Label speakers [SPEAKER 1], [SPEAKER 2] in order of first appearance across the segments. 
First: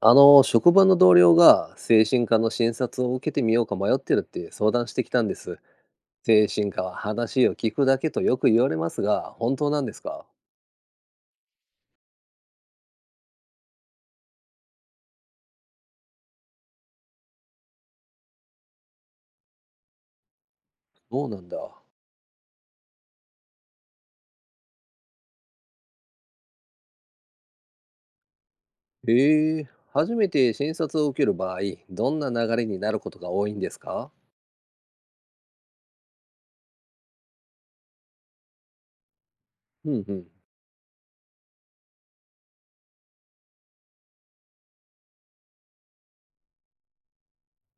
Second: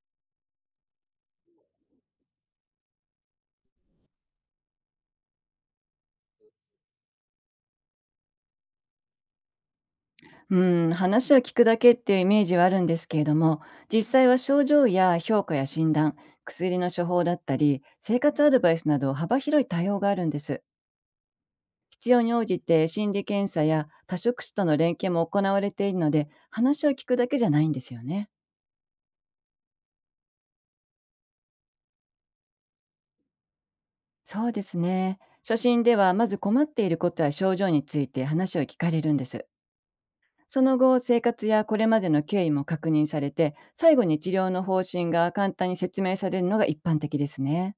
[SPEAKER 1] 職場の同僚が精神科の診察を受けてみようか迷ってるって相談してきたんです。精神科は話を聞くだけとよく言われますが、本当なんですか？
[SPEAKER 2] うん、話を聞くだけっていうイメージはあるんですけれども、実際は症状や評価や診断、薬の処方だったり、生活アドバイスなど幅広い対応があるんです。
[SPEAKER 1] そうなんだ。
[SPEAKER 2] 必要に応じて心理検査や多職種との連携も行われているので、話を聞くだけじゃないんですよね。
[SPEAKER 1] へえ、初めて診察を受ける場合、どんな流れになることが多いんですか？
[SPEAKER 2] そうですね。初診ではまず困っていることや症状について話を聞かれるんです。
[SPEAKER 1] うんうん。
[SPEAKER 2] その後、生活やこれまでの経緯も確認されて、最後に治療の方針が簡単に説明されるのが一般的ですね。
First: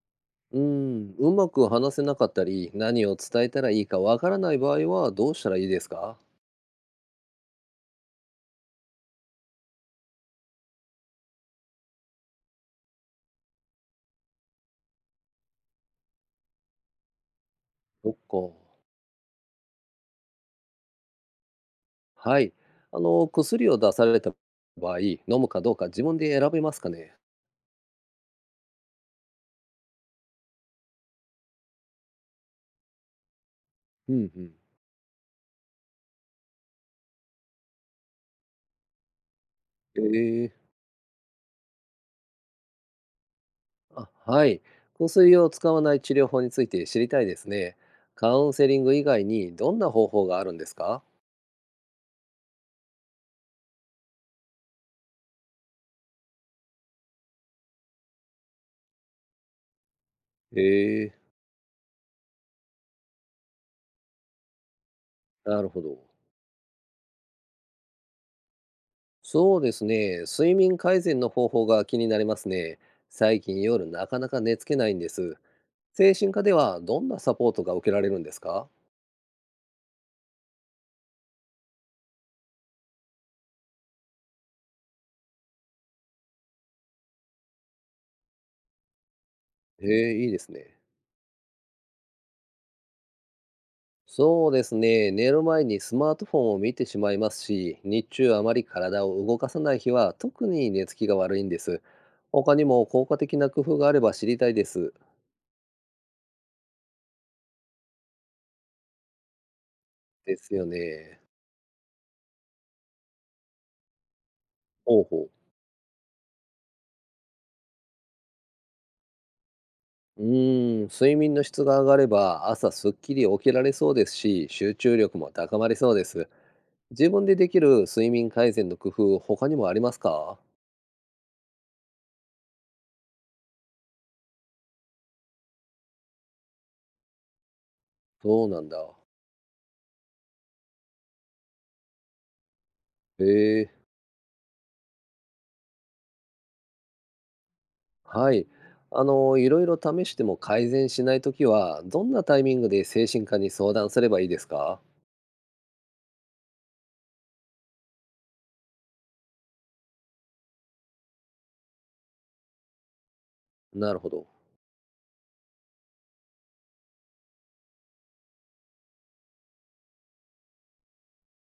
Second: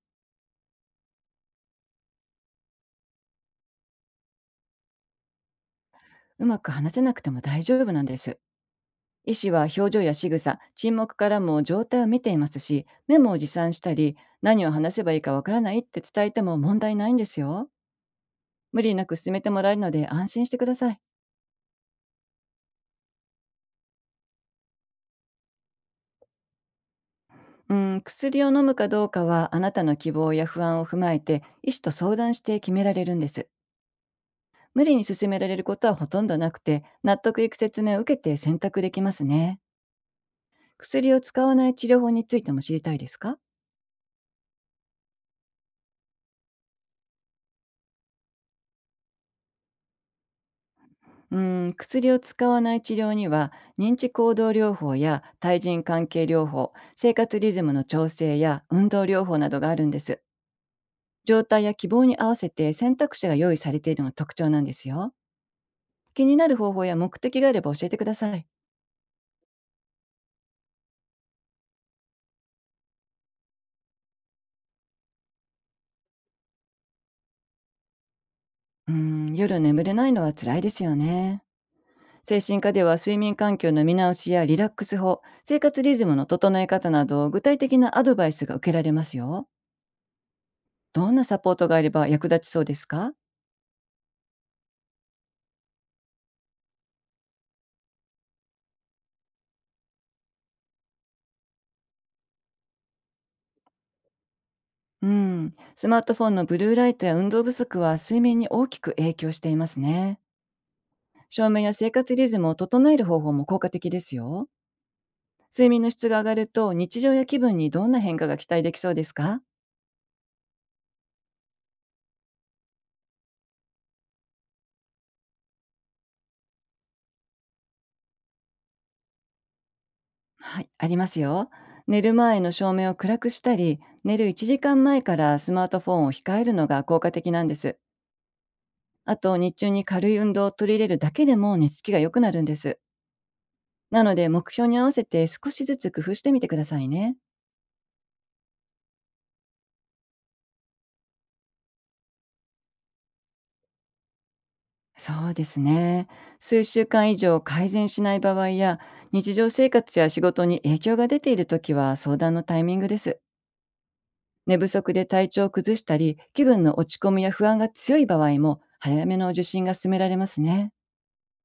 [SPEAKER 1] うまく話せなかったり、何を伝えたらいいかわからない場合はどうしたらいいですか？
[SPEAKER 2] うまく話せなくても大丈夫なんです。医師は表情や仕草、沈黙からも状態を見ていますし、メモを持参したり、何を話せばいいかわからないって伝えても問題ないんですよ。
[SPEAKER 1] そっか。
[SPEAKER 2] 無理なく進めてもらえるので安心してください。
[SPEAKER 1] はい。薬を出された場合、飲むかどうか自分で選べますかね？
[SPEAKER 2] うん、薬を飲むかどうかはあなたの希望や不安を踏まえて医師と相談して決められるんです。
[SPEAKER 1] うんうん。
[SPEAKER 2] 無理に進められることはほとんどなくて、納得いく説明を受けて選択できますね。
[SPEAKER 1] ええ、
[SPEAKER 2] 薬を使わない治療法についても知りたいですか？
[SPEAKER 1] あ、はい。香水を使わない治療法について知りたいですね。カウンセリング以外にどんな方法があるんですか？
[SPEAKER 2] うん、薬を使わない治療には認知行動療法や対人関係療法、生活リズムの調整や運動療法などがあるんです。
[SPEAKER 1] ええ、
[SPEAKER 2] 状態や希望に合わせて選択肢が用意されているのが特徴なんですよ。
[SPEAKER 1] なるほど。
[SPEAKER 2] 気になる方法や目的があれば教えてください。
[SPEAKER 1] そうですね。睡眠改善の方法が気になりますね。最近夜なかなか寝つけないんです。精神科ではどんなサポートが受けられるんですか？
[SPEAKER 2] うん、夜眠れないのは辛いですよね。精神科では睡眠環境の見直しやリラックス法、生活リズムの整え方など具体的なアドバイスが受けられますよ。
[SPEAKER 1] ええ、いいですね。
[SPEAKER 2] どんなサポートがあれば役立ちそうですか？
[SPEAKER 1] そうですね。寝る前にスマートフォンを見てしまいますし、日中あまり体を動かさない日は特に寝つきが悪いんです。他にも効果的な工夫があれば知りたいです。
[SPEAKER 2] うん、スマートフォンのブルーライトや運動不足は睡眠に大きく影響していますね。
[SPEAKER 1] ですよね。
[SPEAKER 2] 照明や生活リズムを整える方法も効果的ですよ。
[SPEAKER 1] ほうほう。
[SPEAKER 2] 睡眠の質が上がると日常や気分にどんな変化が期待できそうですか？
[SPEAKER 1] 睡眠の質が上がれば朝すっきり起きられそうですし、集中力も高まりそうです。自分でできる睡眠改善の工夫、他にもありますか？
[SPEAKER 2] はい、ありますよ。寝る前の照明を暗くしたり、寝る1時間前からスマートフォンを控えるのが効果的なんです。
[SPEAKER 1] そうなんだ。
[SPEAKER 2] あと、日中に軽い運動を取り入れるだけでも寝つきが良くなるんです。
[SPEAKER 1] へえ。
[SPEAKER 2] なので、目標に合わせて少しずつ工夫してみてくださいね。
[SPEAKER 1] はい。いろいろ試しても改善しないときは、どんなタイミングで精神科に相談すればいいですか？
[SPEAKER 2] そうですね。数週間以上改善しない場合や、日常生活や仕事に影響が出ているときは相談のタイミングです。
[SPEAKER 1] なるほど。
[SPEAKER 2] 寝不足で体調を崩したり、気分の落ち込みや不安が強い場合も、早めの受診が勧められますね。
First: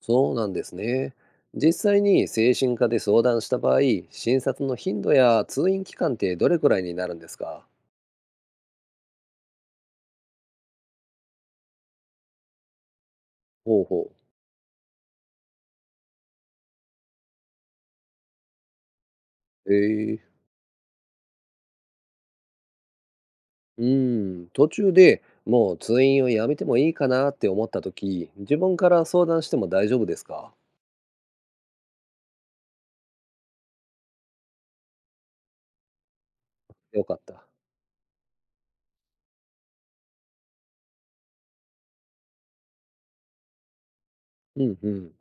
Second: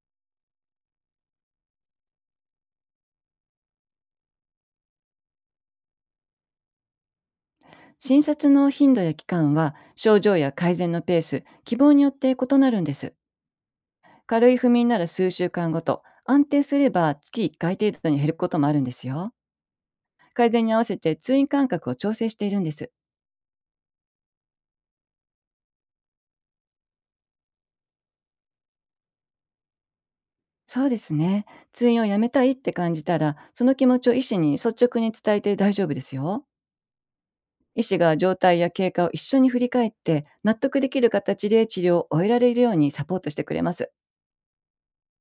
[SPEAKER 1] そうなんですね。実際に精神科で相談した場合、診察の頻度や通院期間ってどれくらいになるんですか？
[SPEAKER 2] 診察の頻度や期間は、症状や改善のペース、希望によって異なるんです。
[SPEAKER 1] ほうほう。
[SPEAKER 2] 軽い不眠なら数週間ごと、安定すれば月1回程度に減ることもあるんですよ。
[SPEAKER 1] ええ、
[SPEAKER 2] 改善に合わせて通院間隔を調整しているんです。
[SPEAKER 1] うん、途中でもう通院をやめてもいいかなって思ったとき、自分から相談しても大丈夫ですか？
[SPEAKER 2] そうですね。通院をやめたいって感じたら、その気持ちを医師に率直に伝えて大丈夫ですよ。
[SPEAKER 1] よかった。
[SPEAKER 2] 医師が状態や経過を一緒に振り返って、納得できる形で治療を終えられるようにサポートしてくれます。
[SPEAKER 1] うんうん。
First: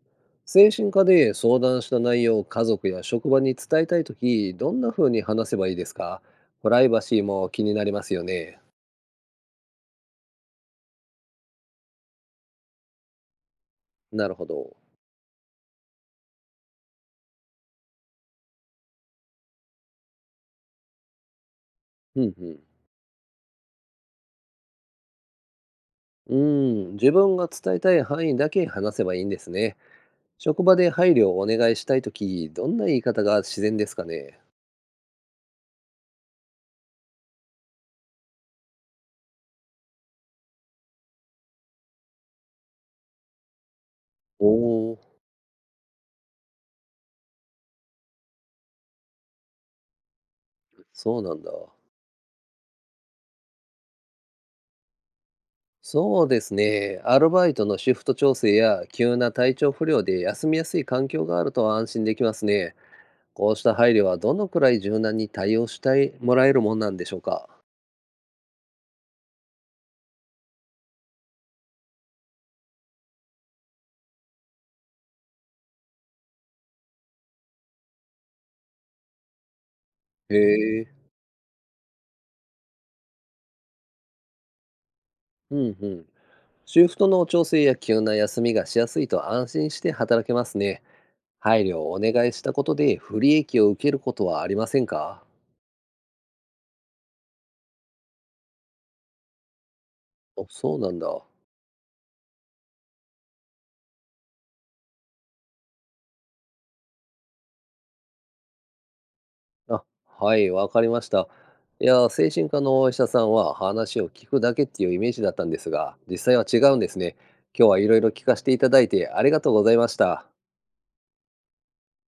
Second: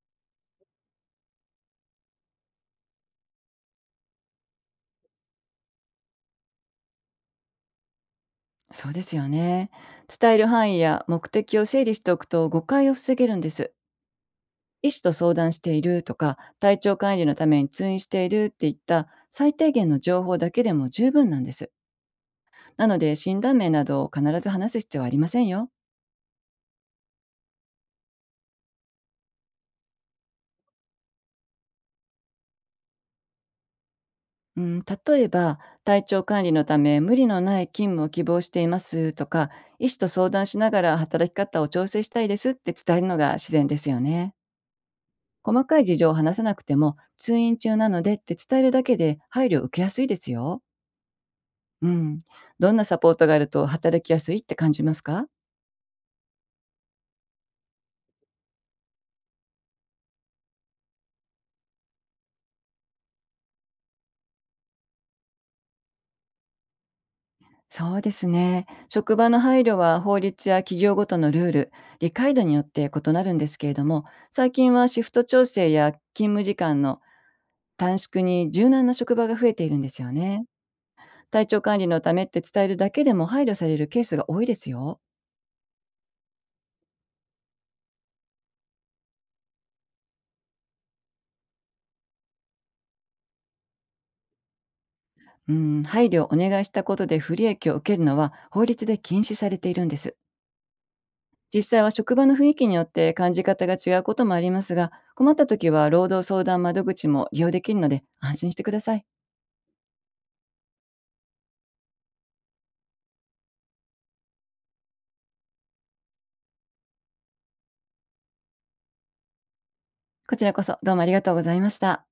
[SPEAKER 1] 精神科で相談した内容を家族や職場に伝えたいとき、どんな風に話せばいいですか？プライバシーも気になりますよね。
[SPEAKER 2] そうですよね。伝える範囲や目的を整理しておくと誤解を防げるんです。
[SPEAKER 1] なるほど。
[SPEAKER 2] 医師と相談しているとか、体調管理のために通院しているっていった最低限の情報だけでも十分なんです。
[SPEAKER 1] うんうん。
[SPEAKER 2] なので、診断名などを必ず話す必要はありませんよ。
[SPEAKER 1] 自分が伝えたい範囲だけ話せばいいんですね。職場で配慮をお願いしたいとき、どんな言い方が自然ですかね？
[SPEAKER 2] うん、例えば体調管理のため無理のない勤務を希望していますとか、医師と相談しながら働き方を調整したいですって伝えるのが自然ですよね。
[SPEAKER 1] お、おー、
[SPEAKER 2] 細かい事情を話さなくても、通院中なのでって伝えるだけで配慮を受けやすいですよ。
[SPEAKER 1] そうなんだ。
[SPEAKER 2] うん、どんなサポートがあると働きやすいって感じますか？
[SPEAKER 1] そうですね。アルバイトのシフト調整や急な体調不良で休みやすい環境があると安心できますね。こうした配慮はどのくらい柔軟に対応してもらえるもんなんでしょうか？
[SPEAKER 2] そうですね。職場の配慮は法律や企業ごとのルール、理解度によって異なるんですけれども、最近はシフト調整や勤務時間の短縮に柔軟な職場が増えているんですよ
[SPEAKER 1] へ
[SPEAKER 2] ね。
[SPEAKER 1] え、
[SPEAKER 2] 体調管理のためって伝えるだけでも配慮されるケースが多いですよ。
[SPEAKER 1] うんうん。シフトの調整や急な休みがしやすいと安心して働けますね。配慮をお願いしたことで不利益を受けることはありませんか？
[SPEAKER 2] うん、配慮をお願いしたことで不利益を受けるのは法律で禁止されているんです。
[SPEAKER 1] あ、そうなんだ。
[SPEAKER 2] 実際は職場の雰囲気によって感じ方が違うこともありますが、困った時は労働相談窓口も利用できるので安心してください。
[SPEAKER 1] あ、はい、わかりました。いや、精神科のお医者さんは話を聞くだけっていうイメージだったんですが、実際は違うんですね。今日はいろいろ聞かせていただいてありがとうございました。
[SPEAKER 2] こちらこそどうもありがとうございました。